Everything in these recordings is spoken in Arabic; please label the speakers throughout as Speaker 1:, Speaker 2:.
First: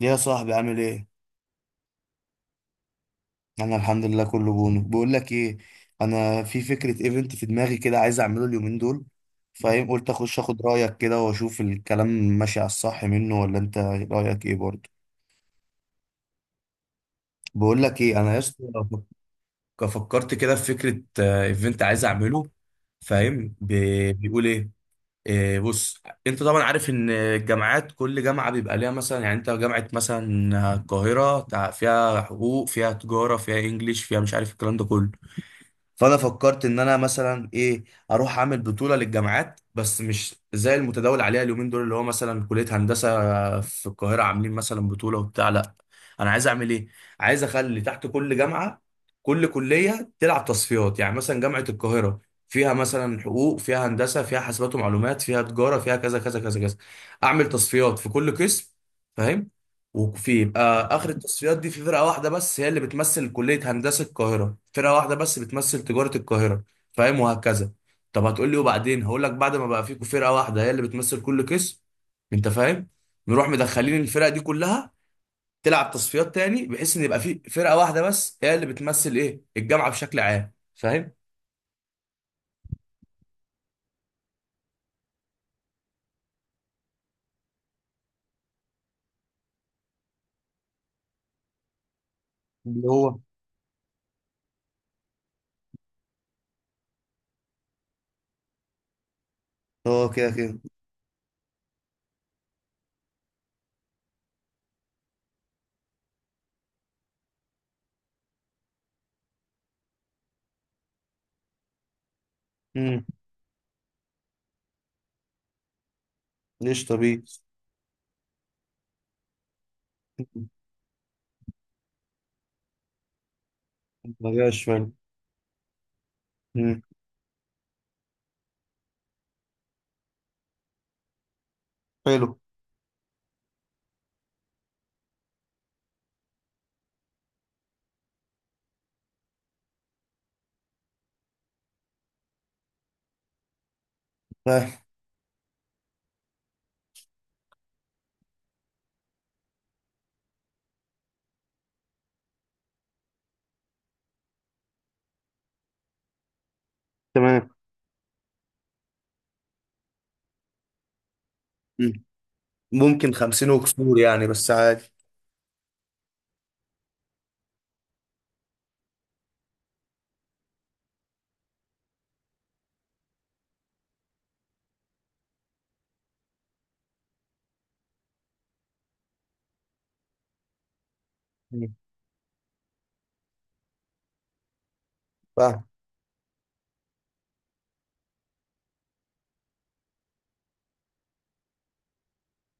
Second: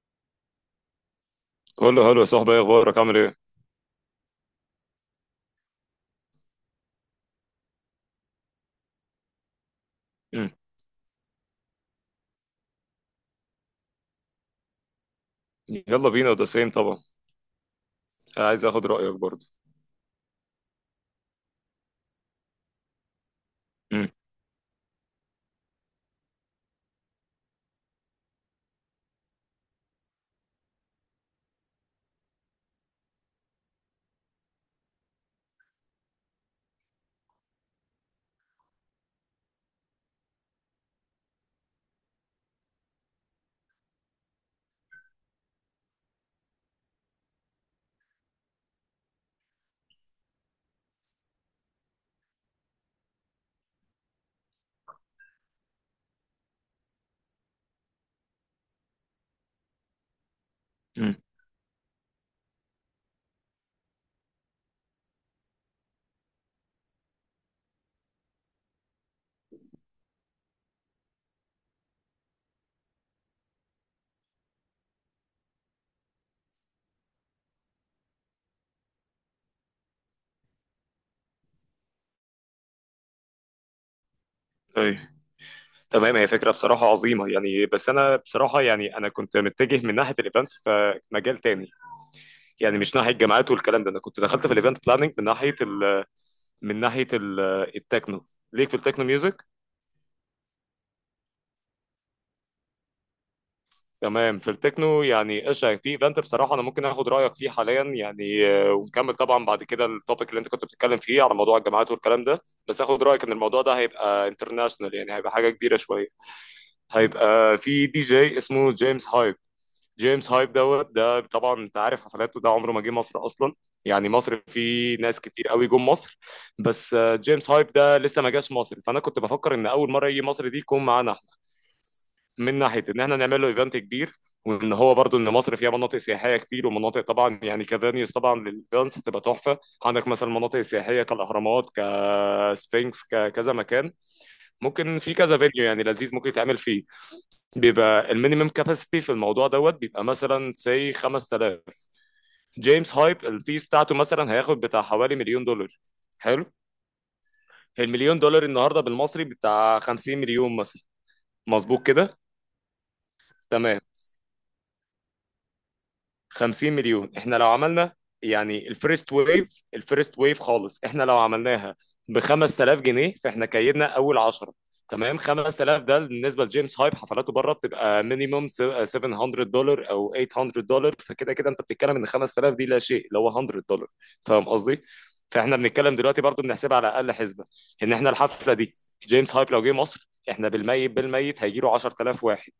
Speaker 1: يا صاحبي، عامل ايه؟
Speaker 2: كله حلو يا صاحبي، ايه اخبارك؟ عامل ايه؟
Speaker 1: انا الحمد لله، كله بونو. بقول لك ايه، انا في فكره ايفنت في دماغي كده، عايز اعمله اليومين دول، فاهم؟ قلت اخش
Speaker 2: مم.
Speaker 1: اخد رايك كده واشوف الكلام ماشي على الصح منه ولا. انت رايك ايه برضه؟
Speaker 2: يلا بينا، ده سيم طبعا.
Speaker 1: بقول لك ايه انا يا اسطى،
Speaker 2: عايز اخد رايك برضه.
Speaker 1: فكرت كده في فكره، ايفنت عايز اعمله. فاهم
Speaker 2: مم.
Speaker 1: بيقول ايه؟ بص، انت طبعا عارف ان الجامعات كل جامعه بيبقى ليها مثلا، يعني انت جامعه مثلا القاهره فيها حقوق، فيها تجاره، فيها انجليش، فيها مش عارف الكلام ده كله. فانا فكرت ان انا مثلا ايه، اروح اعمل بطوله للجامعات، بس مش زي المتداول عليها اليومين دول، اللي هو مثلا كليه هندسه في القاهره عاملين مثلا بطوله وبتاع. لا، انا عايز اعمل ايه، عايز اخلي تحت كل جامعه كل كليه تلعب تصفيات. يعني مثلا جامعه القاهره فيها مثلا حقوق، فيها هندسه، فيها حاسبات ومعلومات، فيها تجاره، فيها كذا كذا كذا كذا. اعمل تصفيات في كل قسم، فاهم؟ وفي يبقى اخر
Speaker 2: مم.
Speaker 1: التصفيات دي في فرقه واحده بس هي اللي بتمثل كليه هندسه القاهره، فرقه واحده بس بتمثل تجاره القاهره، فاهم؟ وهكذا. طب هتقول لي وبعدين؟ هقول لك بعد ما بقى فيكم فرقه واحده هي اللي بتمثل كل قسم، انت فاهم، نروح مدخلين الفرق دي كلها تلعب تصفيات تاني، بحيث ان يبقى في فرقه واحده بس هي اللي بتمثل ايه، الجامعه بشكل عام، فاهم؟
Speaker 2: اي، تمام. هي فكره بصراحه عظيمه يعني، بس انا بصراحه يعني انا كنت متجه من ناحيه الايفنتس فمجال تاني، يعني
Speaker 1: اللي
Speaker 2: مش ناحيه
Speaker 1: هو
Speaker 2: الجامعات والكلام ده. انا كنت دخلت في الايفنت بلاننج من ناحيه ال التكنو، ليك في التكنو ميوزك.
Speaker 1: اه كده كده.
Speaker 2: تمام، في التكنو. يعني ايش في ايفنت بصراحه انا ممكن اخد رايك فيه حاليا يعني، ونكمل طبعا بعد كده التوبيك اللي انت كنت بتتكلم فيه على موضوع الجامعات والكلام ده. بس اخد
Speaker 1: امم،
Speaker 2: رايك، ان الموضوع ده هيبقى انترناشونال، يعني هيبقى حاجه كبيره شويه.
Speaker 1: ليش طبيعي.
Speaker 2: هيبقى في دي جي اسمه جيمس هايب. جيمس هايب دوت، ده طبعا انت عارف حفلاته، ده عمره ما جه مصر اصلا. يعني
Speaker 1: ما
Speaker 2: مصر
Speaker 1: جاش فعلا.
Speaker 2: في ناس كتير قوي جم مصر.
Speaker 1: امم.
Speaker 2: بس جيمس هايب ده لسه ما جاش مصر، فانا كنت بفكر ان اول مره يجي مصر دي يكون معانا،
Speaker 1: حلو.
Speaker 2: من ناحيه ان احنا نعمل له ايفنت كبير. وان هو برضو ان مصر فيها مناطق سياحيه كتير ومناطق طبعا، يعني كفانيوز طبعا للايفنتس هتبقى تحفه. عندك مثلا مناطق سياحيه كالاهرامات، كسفنكس، ككذا مكان.
Speaker 1: فاهم.
Speaker 2: ممكن في كذا فيديو يعني لذيذ ممكن يتعمل فيه. بيبقى المينيمم كاباسيتي في الموضوع دوت بيبقى مثلا سي 5000. جيمس هايب الفيس بتاعته مثلا هياخد بتاع حوالي مليون دولار. حلو.
Speaker 1: تمام.
Speaker 2: المليون دولار النهارده بالمصري بتاع 50 مليون مثلا، مظبوط
Speaker 1: مم.
Speaker 2: كده؟
Speaker 1: ممكن خمسين
Speaker 2: تمام.
Speaker 1: وكسور يعني، بس عادي.
Speaker 2: 50 مليون احنا لو عملنا، يعني الفيرست ويف الفيرست ويف خالص، احنا لو عملناها ب 5000 جنيه فاحنا كيدنا اول 10. تمام. 5000 ده بالنسبه لجيمس هايب حفلاته بره بتبقى مينيموم 700 دولار او 800 دولار، فكده كده انت
Speaker 1: مم.
Speaker 2: بتتكلم ان 5000 دي لا شيء، اللي هو 100 دولار. فاهم قصدي؟ فاحنا
Speaker 1: فاهم.
Speaker 2: بنتكلم دلوقتي برضو بنحسبها على اقل حسبه، ان احنا الحفله دي، جيمس هايب لو جه مصر احنا بالميت بالميت هيجي له 10000 واحد.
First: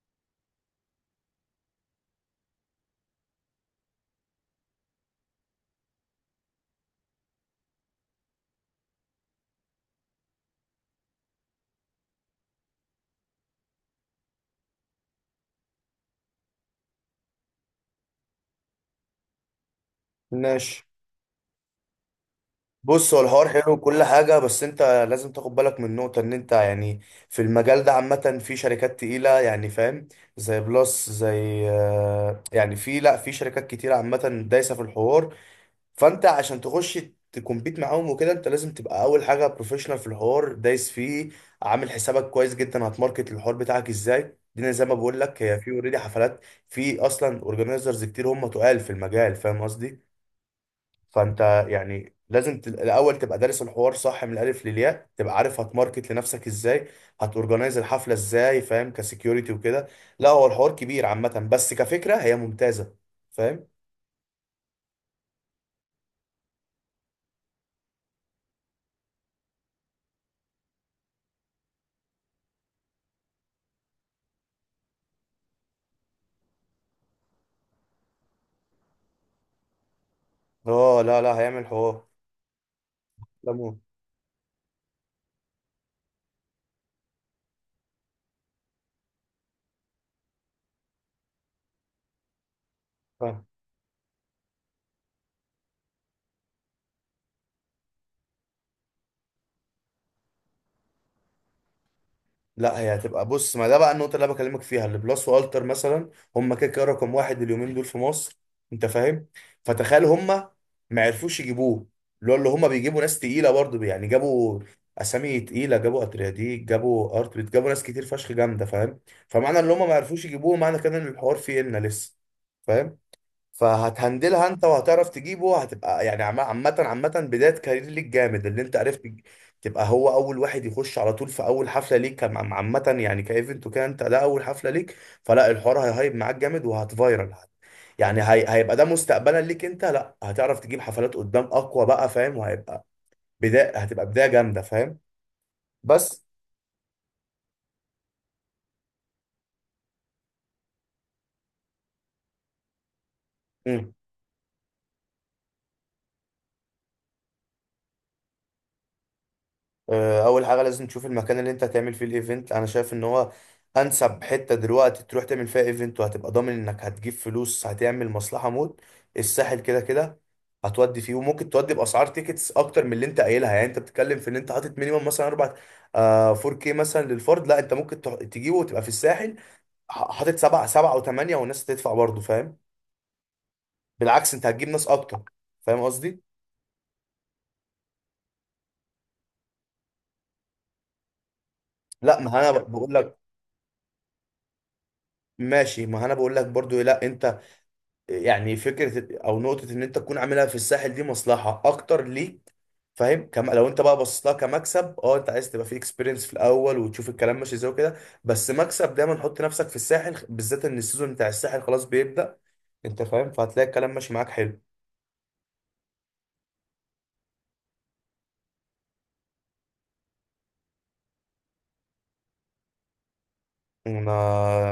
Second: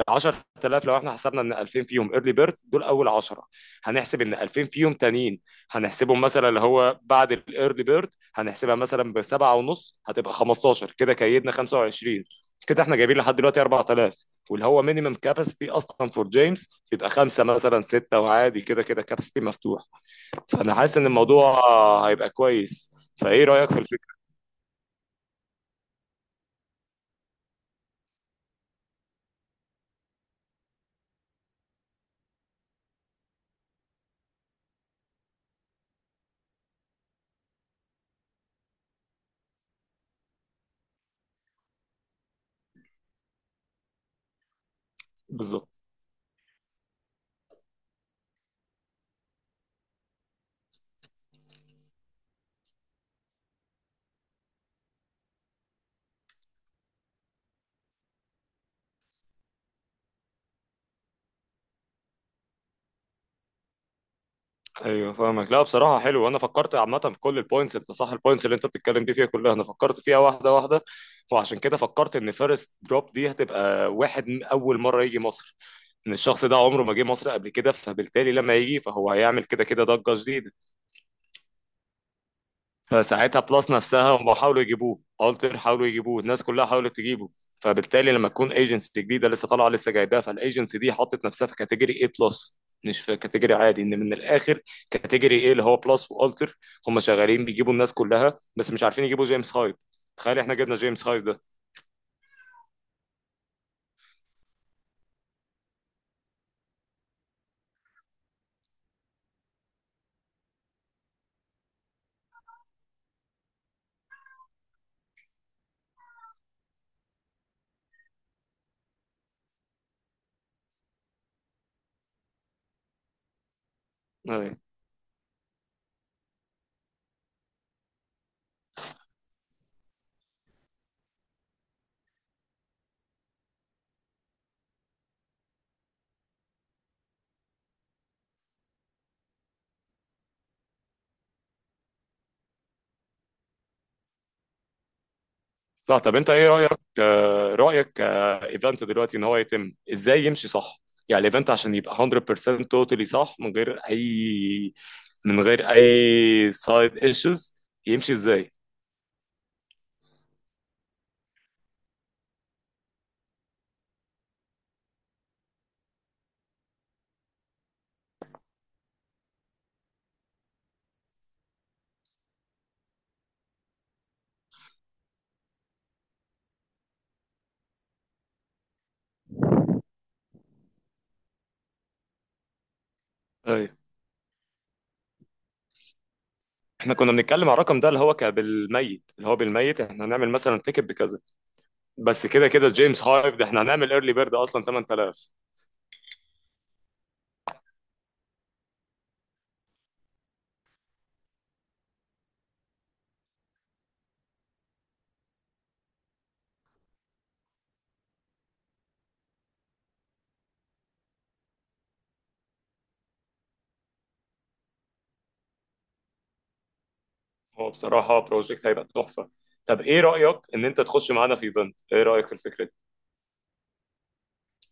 Speaker 2: ال 10000 لو احنا حسبنا ان 2000 فيهم ايرلي بيرد دول اول 10، هنحسب ان 2000 فيهم تانيين هنحسبهم مثلا اللي هو بعد الايرلي بيرد هنحسبها مثلا بسبعة ونص هتبقى 15، كده كيدنا 25. كده احنا جايبين لحد دلوقتي 4000، واللي هو مينيمم كاباسيتي اصلا فور جيمس بيبقى خمسه مثلا سته، وعادي كده كده كاباسيتي مفتوح. فانا
Speaker 1: ماشي.
Speaker 2: حاسس ان الموضوع هيبقى كويس.
Speaker 1: بص، هو
Speaker 2: فايه
Speaker 1: الحوار
Speaker 2: رايك
Speaker 1: حلو
Speaker 2: في
Speaker 1: وكل
Speaker 2: الفكره؟
Speaker 1: حاجة، بس انت لازم تاخد بالك من نقطة، ان انت يعني في المجال ده عامة في شركات تقيلة، يعني فاهم، زي بلس، زي يعني في، لا في شركات كتيرة عامة دايسة في الحوار. فانت عشان تخش تكمبيت معاهم وكده، انت لازم تبقى اول حاجه بروفيشنال في الحوار دايس فيه، عامل حسابك كويس جدا هتماركت الحوار بتاعك ازاي. دي زي ما بقول لك، هي في
Speaker 2: بالظبط.
Speaker 1: اوريدي حفلات، في اصلا اورجانيزرز كتير هم تقال في المجال، فاهم قصدي؟ فانت يعني لازم الاول تبقى دارس الحوار صح من الالف للياء، تبقى عارف هتماركت لنفسك ازاي، هتورجنايز الحفله ازاي، فاهم؟ كسكيورتي وكده. لا، هو الحوار كبير عامه، بس كفكره هي ممتازه، فاهم.
Speaker 2: ايوه، فاهمك. لا بصراحه حلو، انا فكرت عامه في كل البوينتس، انت صح، البوينتس اللي انت بتتكلم دي فيها كلها انا فكرت فيها واحده واحده. وعشان كده فكرت ان فيرست دروب دي هتبقى واحد من اول مره يجي مصر، ان الشخص ده عمره ما جه مصر قبل كده، فبالتالي لما يجي فهو هيعمل كده كده ضجه جديده.
Speaker 1: اه لا لا، هيعمل حوار.
Speaker 2: فساعتها
Speaker 1: لا
Speaker 2: بلس
Speaker 1: مو-
Speaker 2: نفسها هم حاولوا يجيبوه، التر حاولوا يجيبوه، الناس كلها حاولت تجيبه. فبالتالي لما تكون ايجنسي جديده لسه طالعه لسه جايباها، فالايجنسي دي حطت نفسها في كاتيجوري اي بلس، مش في
Speaker 1: فاهم.
Speaker 2: كاتيجوري عادي، ان من الاخر كاتيجوري ايه اللي هو بلس والتر. هم شغالين بيجيبوا الناس كلها بس مش عارفين يجيبوا جيمس هايد. تخيل احنا جبنا جيمس هايد
Speaker 1: لا هي هتبقى، بص، ما ده بقى النقطة اللي انا بكلمك فيها. اللي بلس والتر مثلا، هم كده كده رقم واحد اليومين دول في مصر، انت فاهم، فتخيل هم ما عرفوش يجيبوه. اللي هو اللي هم بيجيبوا ناس تقيلة برضه، يعني جابوا اسامي تقيلة، جابوا اترياديك، جابوا ارتبت، جابوا ناس كتير فشخ جامدة، فاهم؟ فمعنى ان هم ما عرفوش يجيبوه، معنى كده ان الحوار فيه إلنا لسه، فاهم. فهتهندلها
Speaker 2: ده.
Speaker 1: انت وهتعرف تجيبه، هتبقى يعني عامة عامة بداية كارير ليك جامد، اللي انت عرفت تبقى هو اول واحد يخش على طول في اول حفلة ليك عامة يعني، كايفنت وكده، انت ده اول حفلة ليك، فلا الحوار هيهايب معاك جامد وهتفايرل. هيبقى ده مستقبلا ليك انت، لا هتعرف تجيب حفلات قدام اقوى بقى، فاهم؟ وهيبقى بداية، هتبقى بداية جامدة، فاهم؟
Speaker 2: صح. طب
Speaker 1: بس
Speaker 2: انت ايه رايك، رايك ايفنت دلوقتي ان هو يتم ازاي يمشي صح؟ يعني الايفنت عشان يبقى 100% توتالي صح، من غير اي سايد ايشوز، يمشي ازاي؟
Speaker 1: اول حاجه لازم تشوف المكان اللي انت هتعمل فيه الايفنت. انا شايف ان هو انسب حته دلوقتي تروح تعمل فيها ايفنت، وهتبقى ضامن انك هتجيب فلوس، هتعمل مصلحه موت، الساحل. كده كده هتودي فيه، وممكن تودي باسعار تيكتس اكتر من اللي انت قايلها. يعني انت بتتكلم في ان انت حاطط مينيمم مثلا 4، آه 4K مثلا للفرد. لا انت ممكن تجيبه وتبقى في الساحل حاطط سبعة سبعة وثمانية والناس هتدفع برضه، فاهم؟
Speaker 2: ايوه.
Speaker 1: بالعكس انت هتجيب ناس اكتر، فاهم قصدي؟
Speaker 2: احنا كنا بنتكلم على الرقم ده اللي هو بالميت، اللي هو بالميت احنا هنعمل مثلا تيكت بكذا.
Speaker 1: لا
Speaker 2: بس
Speaker 1: ما
Speaker 2: كده
Speaker 1: انا
Speaker 2: كده
Speaker 1: بقول
Speaker 2: جيمس
Speaker 1: لك،
Speaker 2: هايب ده احنا هنعمل ايرلي بيرد اصلا 8000.
Speaker 1: ماشي، ما انا بقول لك برضو لا انت يعني فكره او نقطه ان انت تكون عاملها في الساحل دي مصلحه اكتر ليك، فاهم كم؟ لو انت بقى بصيت لها كمكسب، اه انت عايز تبقى في اكسبيرينس في الاول وتشوف الكلام ماشي ازاي وكده، بس مكسب دايما حط نفسك في الساحل، بالذات ان السيزون بتاع الساحل خلاص بيبدا، انت فاهم، فهتلاقي الكلام ماشي معاك حلو.
Speaker 2: هو بصراحه بروجكت هيبقى تحفه. طب ايه رايك ان انت تخش معانا في ايفنت؟ ايه رايك في الفكره؟
Speaker 1: انا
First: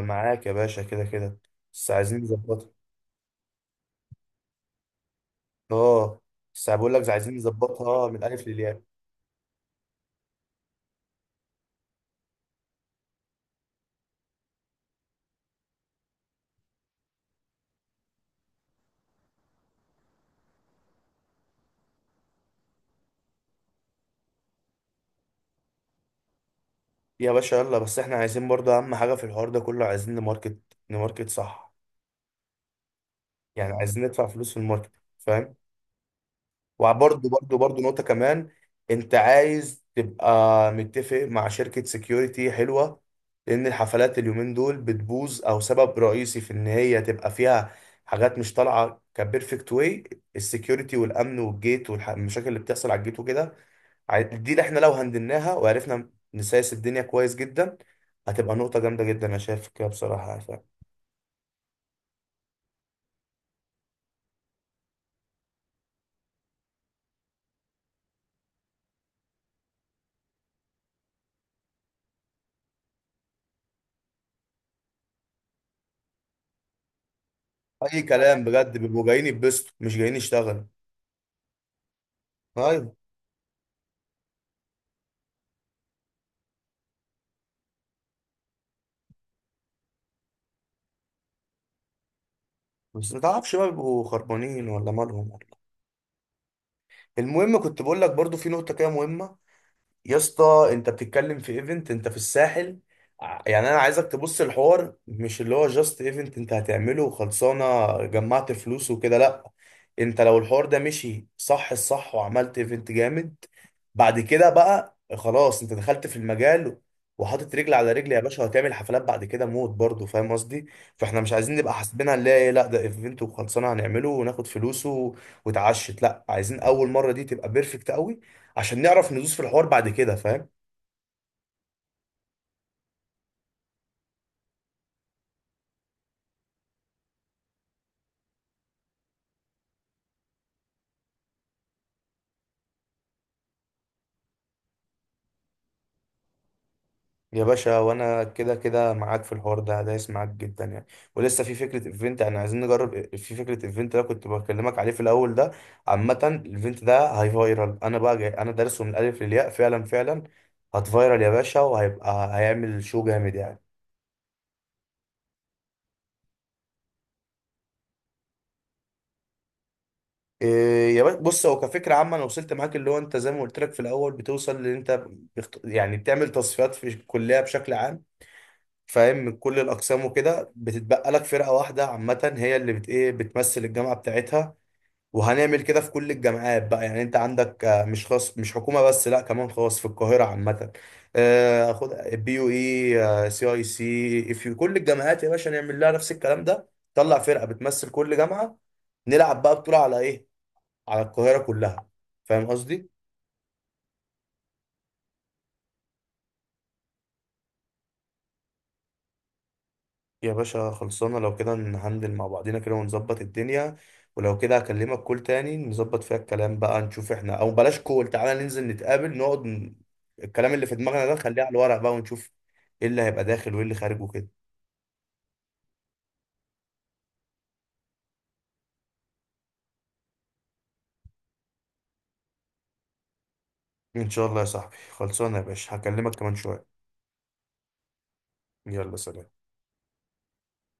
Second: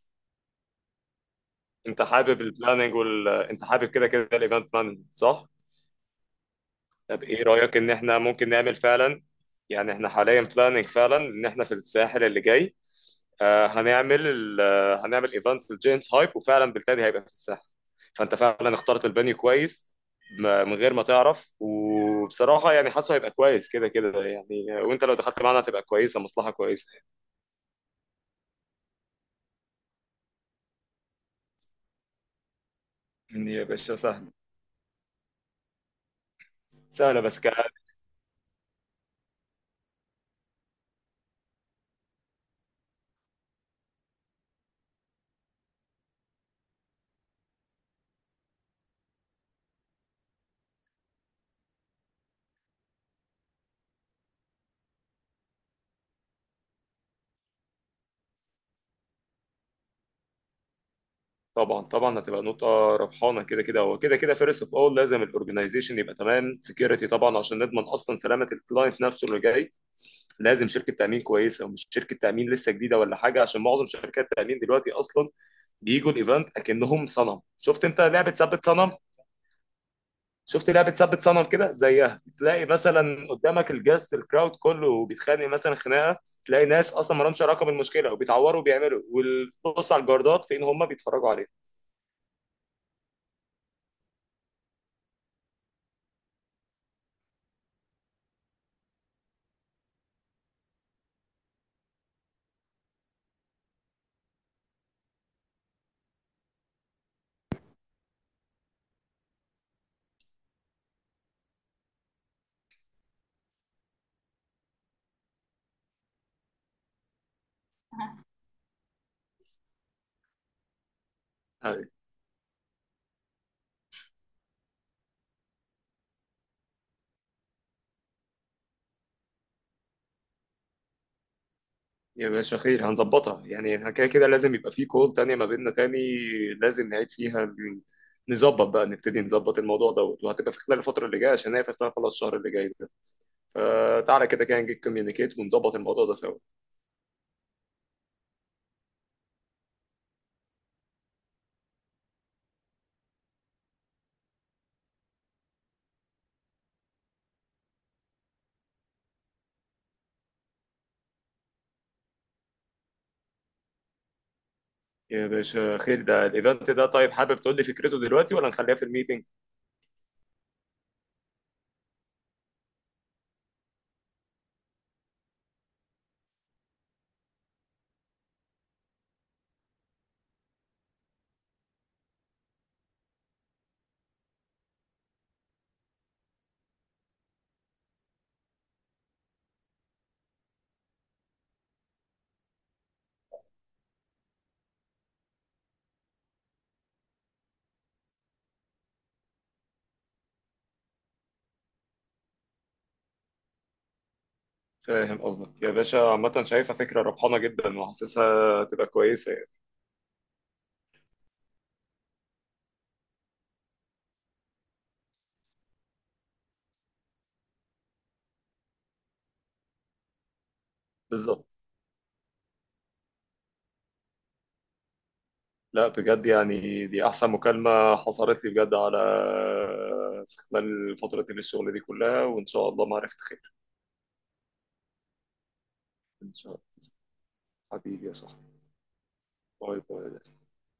Speaker 1: معاك يا باشا كده كده، بس
Speaker 2: انت
Speaker 1: عايزين
Speaker 2: حابب
Speaker 1: نظبطها.
Speaker 2: البلاننج انت حابب كده كده الايفنت مانجمنت صح؟
Speaker 1: اه، بس بقول لك
Speaker 2: طب
Speaker 1: عايزين
Speaker 2: ايه رايك ان
Speaker 1: نظبطها من
Speaker 2: احنا
Speaker 1: الالف
Speaker 2: ممكن نعمل
Speaker 1: للياء.
Speaker 2: فعلا، يعني احنا حاليا بلاننج فعلا ان احنا في الساحل اللي جاي، آه هنعمل ال... آه، هنعمل ايفنت في الجيمس هايب، وفعلا بالتالي هيبقى في الساحل. فانت فعلا اخترت البانيو كويس، من غير ما تعرف. وبصراحه يعني حاسه هيبقى كويس كده كده يعني، وانت لو دخلت معانا هتبقى كويسه مصلحه كويسه.
Speaker 1: يا باشا يلا، بس احنا عايزين برضه اهم حاجه في الحوار ده كله، عايزين نماركت، نماركت صح،
Speaker 2: يا
Speaker 1: يعني
Speaker 2: باشا
Speaker 1: عايزين ندفع
Speaker 2: سهل.
Speaker 1: فلوس في الماركت، فاهم؟
Speaker 2: سهله
Speaker 1: وبرضه
Speaker 2: بس.
Speaker 1: برضه برضه نقطة كمان، انت عايز تبقى متفق مع شركة سكيورتي حلوة، لان الحفلات اليومين دول بتبوظ، او سبب رئيسي في ان هي تبقى فيها حاجات مش طالعة كبيرفكت، واي؟ السكيورتي والامن والجيت والمشاكل اللي بتحصل على الجيت وكده. دي اللي احنا لو هندلناها وعرفنا نسايس الدنيا كويس جدا، هتبقى نقطة جامدة جدا، انا شايف كده بصراحة، يعني فاهم.
Speaker 2: طبعا طبعا هتبقى نقطة ربحانة كده كده. هو كده كده فيرست اوف اول لازم الاورجنايزيشن يبقى تمام، سكيورتي طبعا عشان نضمن اصلا سلامة الكلاينت نفسه اللي جاي. لازم شركة تأمين كويسة ومش شركة تأمين لسه جديدة ولا حاجة، عشان معظم شركات التأمين دلوقتي اصلا بيجوا الايفنت اكنهم صنم. شفت انت
Speaker 1: اي
Speaker 2: لعبة
Speaker 1: كلام
Speaker 2: ثبت
Speaker 1: بجد،
Speaker 2: صنم؟
Speaker 1: بيبقوا جايين يتبسطوا، مش جايين يشتغلوا.
Speaker 2: شفت لعبة ثبت صنم كده؟ زيها تلاقي
Speaker 1: ايوه،
Speaker 2: مثلا قدامك الجاست، الكراود كله بيتخانق مثلا خناقة، تلاقي ناس اصلا ما لهمش علاقة بالمشكلة وبيتعوروا وبيعملوا. وبص على الجاردات فين هم بيتفرجوا عليها.
Speaker 1: بس ما تعرفش بقى، بيبقوا خربانين ولا مالهم ولا إيه. المهم، كنت بقول لك برضو في نقطة كده مهمة. يا اسطى، انت بتتكلم في ايفنت انت في الساحل، يعني انا عايزك تبص الحوار مش اللي هو جاست ايفنت انت هتعمله وخلصانه، جمعت فلوس وكده، لا. انت لو الحوار ده مشي صح الصح وعملت ايفنت جامد، بعد كده بقى خلاص انت دخلت في المجال، وحاطط رجل على رجل يا باشا، وهتعمل حفلات بعد كده موت برضه، فاهم قصدي؟ فاحنا مش عايزين نبقى حاسبينها اللي هي ايه، لا ده ايفنت وخلصانه هنعمله وناخد فلوسه وتعشت، لا، عايزين اول مره دي تبقى بيرفكت قوي، عشان نعرف ندوس في الحوار بعد كده، فاهم؟
Speaker 2: يا باشا خير، هنظبطها. يعني احنا كده كده لازم يبقى في كول تانية ما بيننا تاني، لازم نعيد فيها نظبط بقى، نبتدي نظبط الموضوع دوت، وهتبقى في خلال الفترة اللي جاية، عشان هي في خلال خلاص الشهر اللي جاي ده. فتعالى كده كده نجيب كوميونيكيت ونظبط الموضوع ده سوا.
Speaker 1: يا باشا، وانا كده كده معاك في الحوار ده، دايس معاك جدا يعني. ولسه في فكره ايفنت، يعني عايزين نجرب في فكره ايفنت ده كنت بكلمك عليه في الاول ده. عامه الايفنت ده هاي فايرال، انا بقى جاي انا دارسه من الالف للياء، فعلا فعلا هتفايرال يا باشا، وهيبقى هيعمل شو جامد يعني.
Speaker 2: يا باشا خير، ده الايفنت ده طيب حابب تقول لي فكرته دلوقتي ولا نخليها في الميتنج؟
Speaker 1: إيه يا باشا، بص، هو كفكره عامه انا وصلت معاك اللي هو انت زي ما قلت لك في الاول، بتوصل ان انت يعني بتعمل تصفيات في الكليه بشكل عام، فاهم، من كل الاقسام وكده، بتتبقى لك فرقه واحده عامه هي اللي بت ايه، بتمثل الجامعه بتاعتها. وهنعمل كده في كل الجامعات بقى، يعني انت عندك مش خاص، مش حكومه بس، لا كمان خاص في القاهره عامه، خد بي يو اي سي اي سي، في كل الجامعات يا باشا نعمل لها نفس الكلام ده، طلع فرقه بتمثل كل جامعه، نلعب بقى بطوله على ايه، على القاهره كلها، فاهم قصدي؟
Speaker 2: فاهم قصدك يا باشا، عامة شايفها فكرة ربحانة جدا، وحاسسها هتبقى كويسة يعني.
Speaker 1: يا باشا خلصانة، لو كده نهندل مع بعضينا كده ونظبط الدنيا. ولو كده هكلمك كول تاني نظبط فيها الكلام بقى، نشوف احنا، او بلاش كول، تعالى ننزل نتقابل نقعد. الكلام اللي في دماغنا ده نخليه
Speaker 2: بالظبط.
Speaker 1: على الورق بقى، ونشوف ايه اللي هيبقى داخل وايه اللي خارج وكده.
Speaker 2: لا بجد يعني، دي احسن مكالمة حصلت لي بجد على، في خلال فترة الشغل دي كلها. وان شاء الله معرفة خير.
Speaker 1: ان شاء الله يا صاحبي. خلصانة يا باشا، هكلمك
Speaker 2: ان
Speaker 1: كمان
Speaker 2: شاء
Speaker 1: شوية.
Speaker 2: الله. حبيبي يا صاحبي.
Speaker 1: يلا سلام.
Speaker 2: باي باي.